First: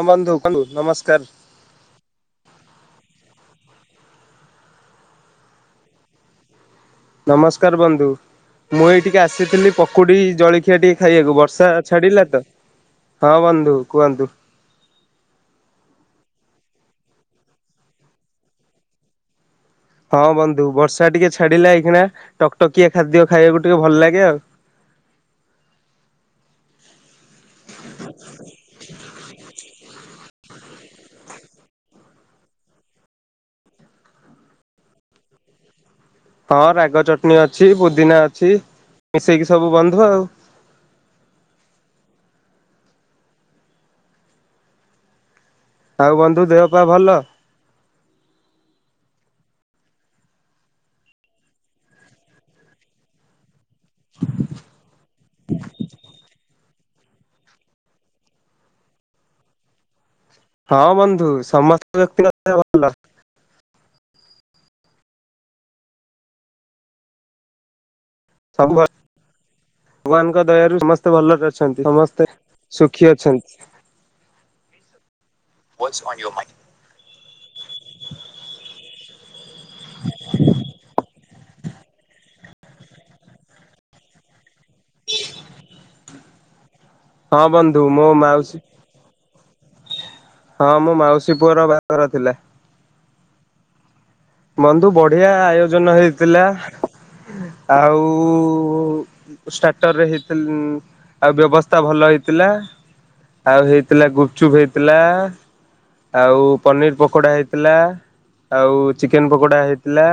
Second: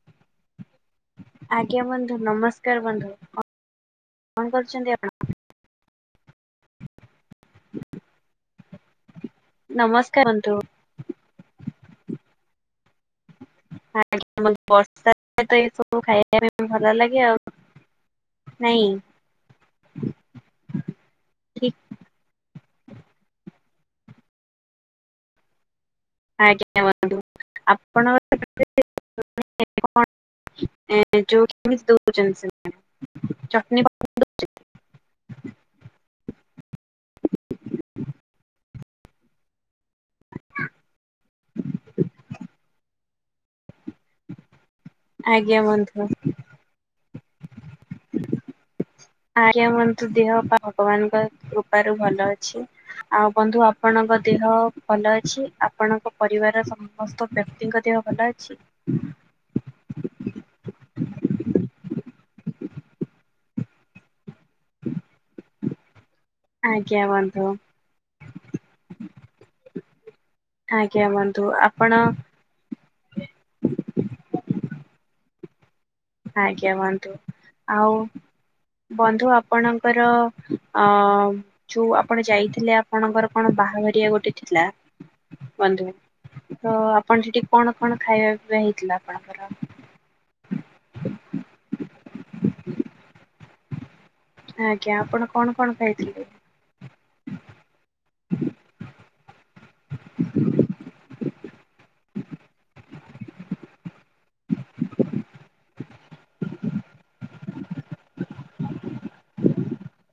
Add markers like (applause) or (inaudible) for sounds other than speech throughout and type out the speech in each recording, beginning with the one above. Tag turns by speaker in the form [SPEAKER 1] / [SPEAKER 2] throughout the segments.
[SPEAKER 1] ହଁ ବନ୍ଧୁୁ ତାଙ୍କୁ ନମସ୍କାର।
[SPEAKER 2] ଆଜ୍ଞା ବନ୍ଧୁ ନମସ୍କାର ବନ୍ଧୁ କ କଣ କରୁଛନ୍ତି ଆପଣ?
[SPEAKER 1] ନମସ୍କାର ବନ୍ଧୁ ମୁଁ ଏଇ ଟିକି ଆସିଥିଲି ପକୁଡ଼ି
[SPEAKER 2] ନମସ୍କାର ବନ୍ଧୁ
[SPEAKER 1] ଜଳଖିଆ ଟିକେ ଖାଇବାକୁ ବର୍ଷା ଛାଡିଲା ତ ହଁ ବନ୍ଧୁ କୁହନ୍ତୁ।
[SPEAKER 2] ଆଜ୍ଞା ବର୍ଷା। ତ ଏ ସବୁ ଖାଇବା ପାଇଁ ଭଲ ଲାଗେ ଆଉ ନାଇଁ।
[SPEAKER 1] ହଁ ବନ୍ଧୁ ବର୍ଷା ଟିକେ ଛାଡିଲା
[SPEAKER 2] ଠିକ
[SPEAKER 1] ଏଇକଣା ଟକଟକିଆ ଖାଦ୍ୟ ଖାଇବାକୁ ଟିକେ ଭଲ ଲାଗେ ଆଉ।
[SPEAKER 2] ଆଜ୍ଞା ନନ୍ତୁ ଆପଣ (unintelligible) ଯ ଦ ଜ ଚଟ (unintelligible)
[SPEAKER 1] ହଁ ରାଗ ଚଟଣି ଅଛି ପୁଦିନା ଅଛି ମିଶେଇକି ସବୁ ବନ୍ଧୁ ଆଉ।
[SPEAKER 2] ଆଜ୍ଞା ବନ୍ଧୁ।
[SPEAKER 1] ଆଉ ବନ୍ଧୁ ଦେହ ପା ଭଲ?
[SPEAKER 2] ଆଜ୍ଞା ବନ୍ଧୁ ଦେହ ପା ଭଗବାନଙ୍କର କୃପାରୁ ଭଲ ଅଛି। ଆଉ ବନ୍ଧୁ ଆପଣଙ୍କ ଦେହ ଭଲ ଅଛି ଆପଣଙ୍କ ପରିବାରର ସବୁ ସମସ୍ତ ବ୍ୟକ୍ତିଙ୍କ ଦେହ ଭଲ ଅଛି?
[SPEAKER 1] ହଁ ବନ୍ଧୁ ସମସ୍ତ ବ୍ୟକ୍ତି ଙ୍କ ଦେହ ଭଲ।
[SPEAKER 2] ଆଜ୍ଞ ବନ୍ଧୁ।
[SPEAKER 1] ସବୁ ଉ ଭଗବାନଙ୍କ ଦୟାରୁ
[SPEAKER 2] ଆଜ୍ଞା
[SPEAKER 1] ସମସ୍ତେ
[SPEAKER 2] ବନ୍ଧୁ
[SPEAKER 1] ଭଲରେ ଅଛନ୍ତି
[SPEAKER 2] ଆପଣ
[SPEAKER 1] ସମସ୍ତେ ସୁଖୀ ଅଛନ୍ତି?
[SPEAKER 2] ଆଜ୍ଞା ବନ୍ଧୁ ଆଉ ବନ୍ଧୁ ଆପଣଙ୍କର ଅ ଯୋଉ ଆପଣ ଯାଇଥିଲେ ଆପଣଙ୍କର କଣ ବାହାଘରିଆ ଗୋଟେ ଥିଲା ବନ୍ଧୁ ତ ଆପଣ ସେଠି
[SPEAKER 1] ହଁ
[SPEAKER 2] କଣ
[SPEAKER 1] ବନ୍ଧୁ
[SPEAKER 2] କଣ
[SPEAKER 1] ମୋ
[SPEAKER 2] ଖାଇବା
[SPEAKER 1] ମାଉସୀ
[SPEAKER 2] ପିଇବା ହେଇଥିଲା ଆପଣଙ୍କର
[SPEAKER 1] ହଁ ମୋ ମାଉସୀ ପୁଅର ବାହାଘର ଥିଲା। ବନ୍ଧୁ
[SPEAKER 2] ଆଜ୍ଞା ଆପଣ
[SPEAKER 1] ବଢିଆ
[SPEAKER 2] କଣ କଣ
[SPEAKER 1] ଆୟୋଜନ
[SPEAKER 2] ଖାଇଥିଲେ?
[SPEAKER 1] ହେଇଥିଲା। ଆଉ ଷ୍ଟାର୍ଟରରେ ହେଇଥିଲ ଆଉ ବ୍ୟବସ୍ତା ଭଲ ହେଇଥିଲା ଆଉ ହେଇଥିଲା ଗୁପଚୁପ ହେଇଥିଲା। ଆଉ ପନିରି ପକୋଡ଼ା ହେଇଥିଲା ଆଉ ଚିକେନ ପକୋଡା ହେଇଥିଲା,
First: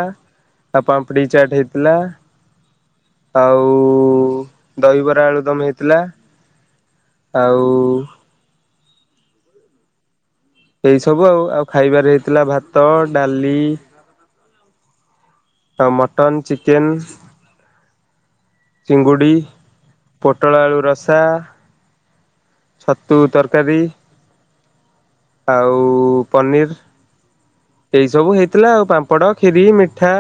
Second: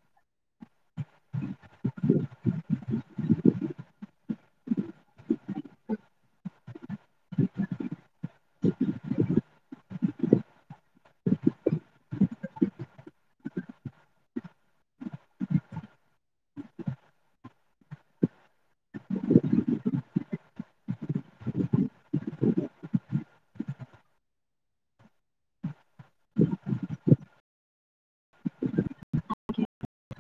[SPEAKER 1] ଆଉ ପାମ୍ପଡ଼ି ଚାଟ୍ ହେଇଥିଲା ଆଉ ଦହିବରା ଆଳୁ ଦମ ହେଇଥିଲା। ଆଉ ଏଇ ସବୁ ଆଉ ଆଉ, ଖାଇବାରେ ହେଇଥିଲା ଭାତ, ଡାଲି ଆଉ ମଟନ୍, ଚିକେନ୍ ଚିଙ୍ଗୁଡ଼ି, ପୋଟଳ ଆଳୁ ରସା ଛତୁ ତରକାରୀ ଆଉ ପନିର୍। ଏଇ ସବୁ ହେଇଥିଲା ଆଉ ପାମ୍ପଡ଼, ଖିରି, ମିଠା।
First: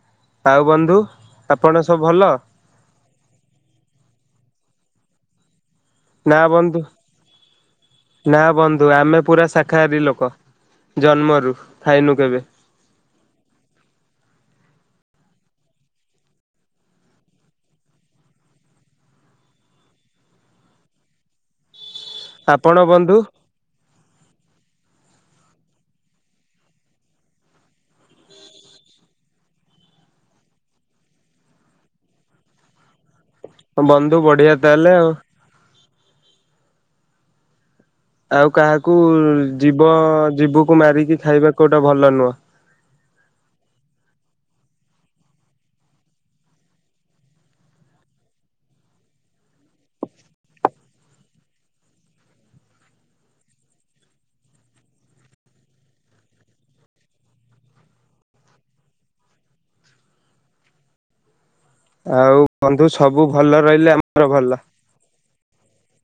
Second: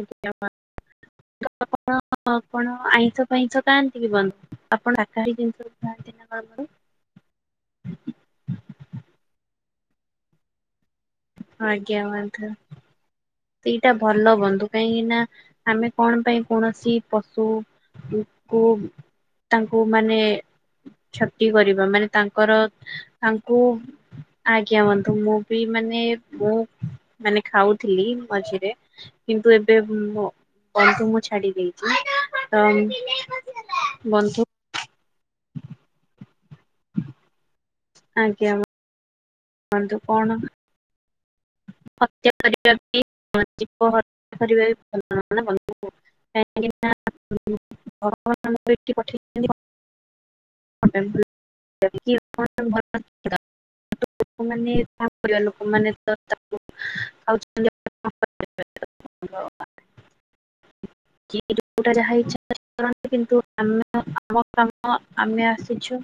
[SPEAKER 2] ଆଜ୍ଞା।
[SPEAKER 1] ଆଉ ବନ୍ଧୁ ଆପଣ ସବୁ ଭଲ?
[SPEAKER 2] ଆପଣ ଆଇଁଷ ଫାଇଁଷ କାଆନ୍ତି କି ବନ୍ଧୁ? ଆପଣ ସାକାହାରୀ ଜିନଷ
[SPEAKER 1] ନା ବନ୍ଧୁ, ନା ବନ୍ଧୁ ଆମେ ପୁରା ଶାଖହାରୀ ଲୋକ। ଜନ୍ମରୁ ଖାଇନୁ କେବେ
[SPEAKER 2] ହ ସେଇଟା ଭଲ ବନ୍ଧୁ। କାହିଁକି ନା ଆମେ କଣ ପାଇଁ କୌଣସି ପଶୁ କୁ ତାଙ୍କୁ ମାନେ ଛତି କରିବା ମାନେ ତାଙ୍କର,
[SPEAKER 1] ଆପଣ ବନ୍ଧୁ
[SPEAKER 2] ତାଙ୍କୁ, ଆଜ୍ଞା ବନ୍ଧୁ, ମୁଁ ବି ମାନେ ମୁଁ ମାନେ ଖାଉଥିଲି ମଝିରେ କିନ୍ତୁ ଏବେ, ବନ୍ଧୁ ମୁଁ ଛାଡି ଦେଇେଇଛି ତ
[SPEAKER 1] ବନ୍ଧୁ ବଢିଆ ତାହେଲେ ଆଉ।
[SPEAKER 2] ହ।
[SPEAKER 1] ଆଉ
[SPEAKER 2] ଆଜ୍ଞା
[SPEAKER 1] କାହାକୁ ଜୀବ,
[SPEAKER 2] ବନ୍ଧୁ କଣ
[SPEAKER 1] ଜୀବକୁ, ମାରିକି ଖାଇବା କୋଉଟା ଭଲ ନୁହଁ
[SPEAKER 2] (unintelligible) (unintelligible) (unintelligible) (unintelligible) ଲୋକମାନେ ବି କଣ କରିବେ, ଲୋକମାନେ ତ ତାକୁ ଖାଉଛନ୍ତି (unintelligible) (unintelligible)
[SPEAKER 1] ଆଉ ବନ୍ଧୁ ସବୁ ଭଲ ରହିଲେ ଆମର ଭଲ
[SPEAKER 2] ହଁ ଆମେ ଆସିଛୁ,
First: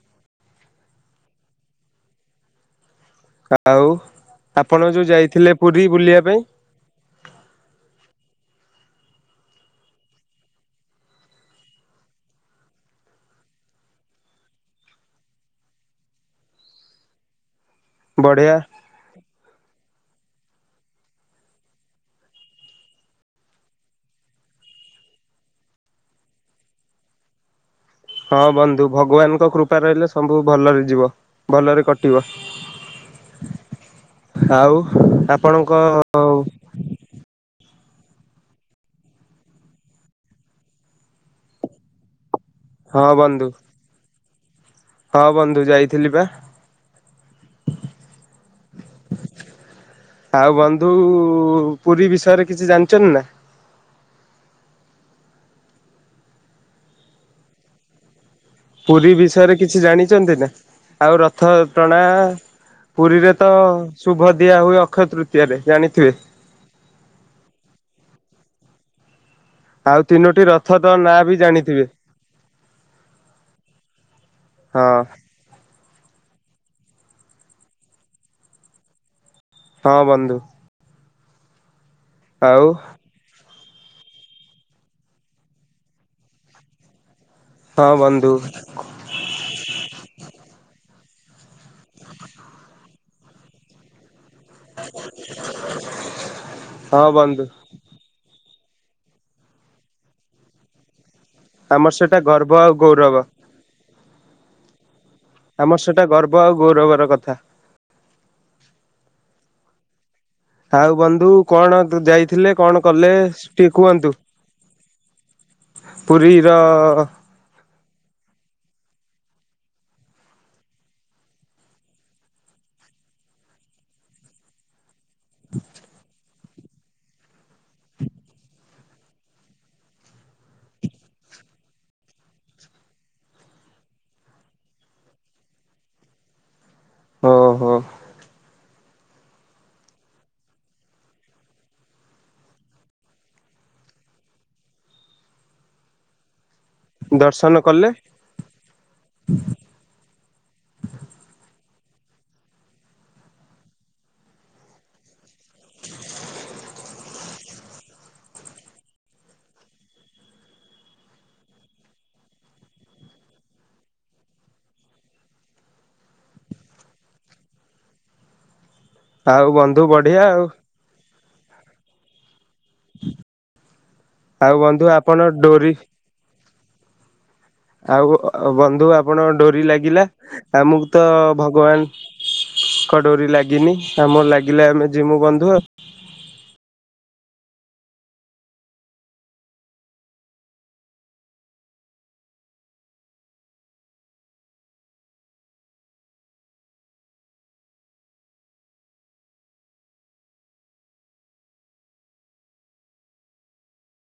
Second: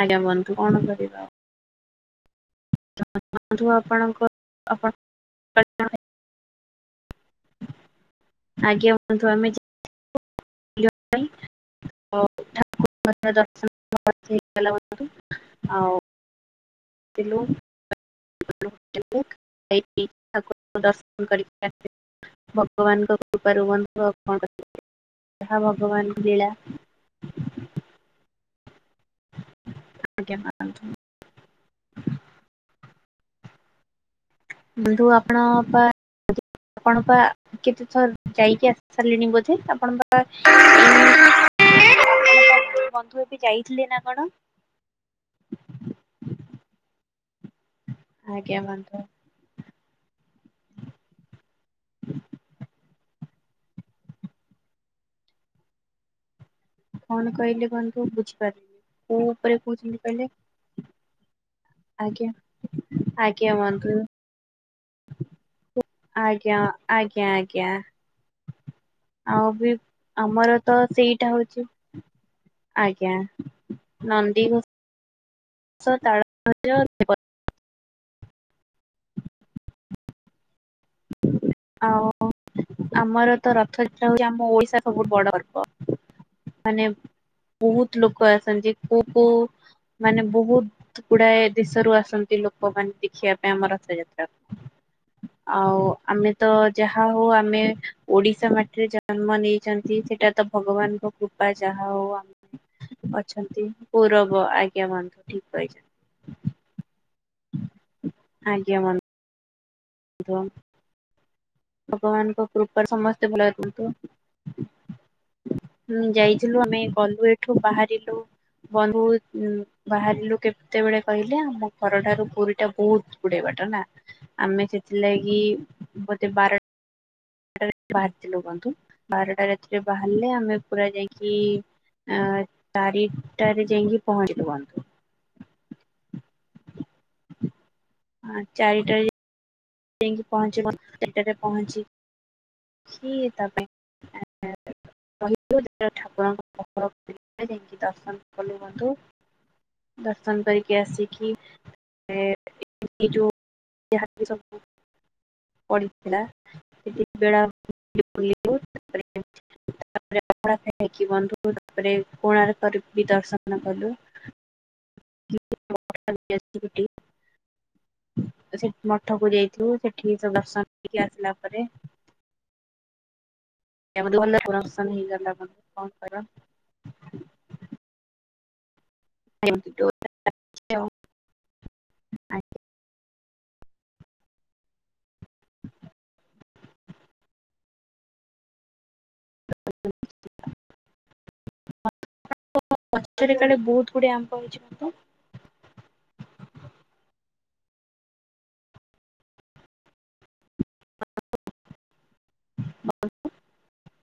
[SPEAKER 2] ଆଜ୍ଞା ବନ୍ଧୁ କଣ କରିବା ଆଉ? (unintelligible)
[SPEAKER 1] ଆଉ ଆପଣ ଯୋଉ ଯାଇଥିଲେ, ପୁରୀ ବୁଲିବା ପାଇଁ?
[SPEAKER 2] ଆଜ୍ଞା ବନ୍ଧୁ ଆମେ ଯାଇଥିଲୁ (unintelligible) ଠାକୁର ଦର୍ଶନ କରିଛି (unintelligible) ହ୍ୟାଲୋ
[SPEAKER 1] ବଢ଼ିଆ।
[SPEAKER 2] ଯାଇଥିଲୁ, ଯାଇକି ଠାକୁରଙ୍କୁ ଦର୍ଶନ କରି ଆସି ଭଗବାନଙ୍କ କୃପାରୁ ବନ୍ଧୁ, ଆଉ କଣ କରିପାରିବା, ଯାହା ଭଗବାନଙ୍କୁ ଲୀଳା।
[SPEAKER 1] ହଁ ବନ୍ଧୁ, ଭଗବାନଙ୍କ କୃପା ରହିଲେ
[SPEAKER 2] ଆଜ୍ଞା
[SPEAKER 1] ସବୁ ଭଲରେ
[SPEAKER 2] ବନ୍ଧୁ।
[SPEAKER 1] ଯିବ। ଭଲରେ କଟିବ। ଆଉ ଆପଣଙ୍କ
[SPEAKER 2] ଯି ଆପଣ ପା କେତେ ଥର ଯାଇକି ଆସି ସାରିଲିଣି ବୋଧେ? ଆପଣଙ୍କ ପା ବନ୍ଧୁ ଏବେ ଯାଇଥିଲେ ନା କଣ?
[SPEAKER 1] ହଁ ବନ୍ଧୁ ଯାଇଥିଲି ବା।
[SPEAKER 2] ଆଜ୍ଞା ବନ୍ଧୁ।
[SPEAKER 1] ଆଉ ବନ୍ଧୁ ପୁରୀ ବିଷୟରେ କିଛି ଜାଣିଛନ୍ତି ନା?
[SPEAKER 2] କଣ କହିଲେ ବନ୍ଧୁ ବୁଝି
[SPEAKER 1] ପୁରୀ ବିଷୟରେ କିଛି ଜାଣିଛନ୍ତି ନା? ଆଉ ରଥ ଟଣା
[SPEAKER 2] ଆଜ୍ଞା
[SPEAKER 1] ପୁରୀରେ ତ
[SPEAKER 2] ଆଜ୍ଞା ବନ୍ଧୁ
[SPEAKER 1] ଶୁଭ ଦିଆ ହୁଏ ଅକ୍ଷୟ ତୃତୀୟ ଜାଣିଥିବେ।
[SPEAKER 2] ଆଜ୍ଞା ଆଜ୍ଞା ଆଜ୍ଞା ଆଉ
[SPEAKER 1] ତିନୋଟି
[SPEAKER 2] ଆମର ତ
[SPEAKER 1] ରଥର ନାଁ
[SPEAKER 2] ସେଇଟା
[SPEAKER 1] ବି
[SPEAKER 2] ହଉଛି।
[SPEAKER 1] ଜାଣିଥିବେ
[SPEAKER 2] ଆଜ୍ଞା ନନ୍ଦୀ
[SPEAKER 1] ହଁ।
[SPEAKER 2] (unintelligible)
[SPEAKER 1] ହଁ ବନ୍ଧୁ।
[SPEAKER 2] ହଉ।
[SPEAKER 1] ଆଉ।
[SPEAKER 2] ଆମର ତ ରଥଯାତ୍ରା ହଉଛି ଆମ ଓଡିଶା ସବୁଠୁ ବଡ ଗର୍ବ ମାନେ
[SPEAKER 1] ହଁ
[SPEAKER 2] ବହୁତ ଲୋକ
[SPEAKER 1] ବନ୍ଧୁ
[SPEAKER 2] ଆସନ୍ତି କୋଉ କୋଉ ମାନେ ବହୁତ ଗୁଡାଏ ଦେଶରୁ ଆସନ୍ତି ଲୋକମାନେ ଦେଖିବା ପାଇଁ ଆମ ରଥଯାତ୍ରା।
[SPEAKER 1] (inaudible)
[SPEAKER 2] ଆଉ ଆମେ ତ ଯାହା
[SPEAKER 1] ହଁ
[SPEAKER 2] ହଉ
[SPEAKER 1] ବନ୍ଧୁ।
[SPEAKER 2] ଆମେ ଓଡିଶା ମାଟିରେ ଜନ୍ମ ନେଇଛନ୍ତି ସେଟା ତ ଭଗବାନଙ୍କ କୃପା ଯାହା
[SPEAKER 1] ଆମର
[SPEAKER 2] ହଉ
[SPEAKER 1] ସେଟା ଗର୍ବ ଆଉ ଗୌରବ
[SPEAKER 2] ଆମେ ଅଛନ୍ତି ଗୌରବ ଆଜ୍ଞା ବନ୍ଧୁ। ଠିକ କହିଛ।
[SPEAKER 1] ଆମର ସେଟା ଗର୍ବ ଆଉ ଗୌରବର କଥା।
[SPEAKER 2] ଆଜ୍ଞା ବନ୍ଧୁ। (inaudible)
[SPEAKER 1] ଆଉ ବନ୍ଧୁ କଣ
[SPEAKER 2] ଭଗବାନଙ୍କ
[SPEAKER 1] ଯାଇଥିଲେ କଣ
[SPEAKER 2] କୃପାରୁ
[SPEAKER 1] କଲେ
[SPEAKER 2] ସମସ୍ତେ ଭଲରେ
[SPEAKER 1] ଟିକେ
[SPEAKER 2] ରୁହନ୍ତୁ।
[SPEAKER 1] କୁହନ୍ତୁ।
[SPEAKER 2] ହୁଁ
[SPEAKER 1] ପୁରୀ ର
[SPEAKER 2] ଯାଇଥିଲୁ ଆମେ ଗଲୁ ଏଠୁ ବାହାରିଲୁ ବନ୍ଧୁ ବାହାରିଲୁ କେତେବେଳେ କହିଲେ ଆମ ଘରଠାରୁ ପୁରୀ ଟା ବହୁତ ଗୁଡେ ବାଟା ନା ଆମେ ସେଥିଲାଗି ବୋତେ ବାରଟ ବଟ ବାହାରିଥିଲୁ ବନ୍ଧୁ ବାରଟା ରାତିରେ ବାହାରିଲେ ଆମେ ପୁରା ଯାଇକି ଆ ଚାରିଖଟାରେ ଯାଇକି ପହଁଚିଲୁ ଆମେ।
[SPEAKER 1] ଓହୋ
[SPEAKER 2] ଆ ଚାରିଟା ଯାଇକି ପହଞ୍ଚିବ ଚାରିଟାରେ ପହଞ୍ଚି ସେ ହିସପ କହିବୁ ଠାକୁରଙ୍କୁ
[SPEAKER 1] ଦର୍ଶନ
[SPEAKER 2] ଜାଇଁକି
[SPEAKER 1] କଲେ
[SPEAKER 2] ଦର୍ଶନ କଲୁ ବନ୍ଧୁ। ଦର୍ଶନ କରିକି ଆସିକି ତାପରେ ଯାହା ବି ଏଇ ସବୁ (inaudible) ପଡିଥିଲା ସେଠି ବେଳାଭୂମି ବୁଲିଲୁ। ତାପରେ ଅଖକି ବନ୍ଧୁ ତାପରେ କୋଣାର୍କରେ ବି ଦର୍ଶନ କଲୁ। (inaudible) ସେ ମଠକୁ
[SPEAKER 1] ଆଉ
[SPEAKER 2] ଯାଇଥିବୁ
[SPEAKER 1] ବନ୍ଧୁ
[SPEAKER 2] ସେଠି
[SPEAKER 1] ବଢିଆ
[SPEAKER 2] ସବୁ
[SPEAKER 1] ଆଉ।
[SPEAKER 2] ଦର୍ଶନ କରକି ଆସିଲା ପରେ ଭଲରେ ଭଲରେ
[SPEAKER 1] ଆଉ ବନ୍ଧୁ
[SPEAKER 2] ଦର୍ଶନ
[SPEAKER 1] ଆପଣ
[SPEAKER 2] ହେଇଗଲା
[SPEAKER 1] ଡୋରି
[SPEAKER 2] କଣ କହିଲ।
[SPEAKER 1] ଆଉ ବନ୍ଧୁ ଆପଣ ଡୋରି ଲାଗିଲା ଆମକୁ ତ ଭଗବାନ ଙ୍କ ଡୋରୀ ଲାଗିନି ଆମର ଲାଗିଲା ଆମେ ଯିମୁ ବନ୍ଧୁ।
[SPEAKER 2] (inaudible) କାଳେ ବହୁତ ଗୁଦାଏ ଆମ୍ବ ହେଇଛି ତ। (inaudible)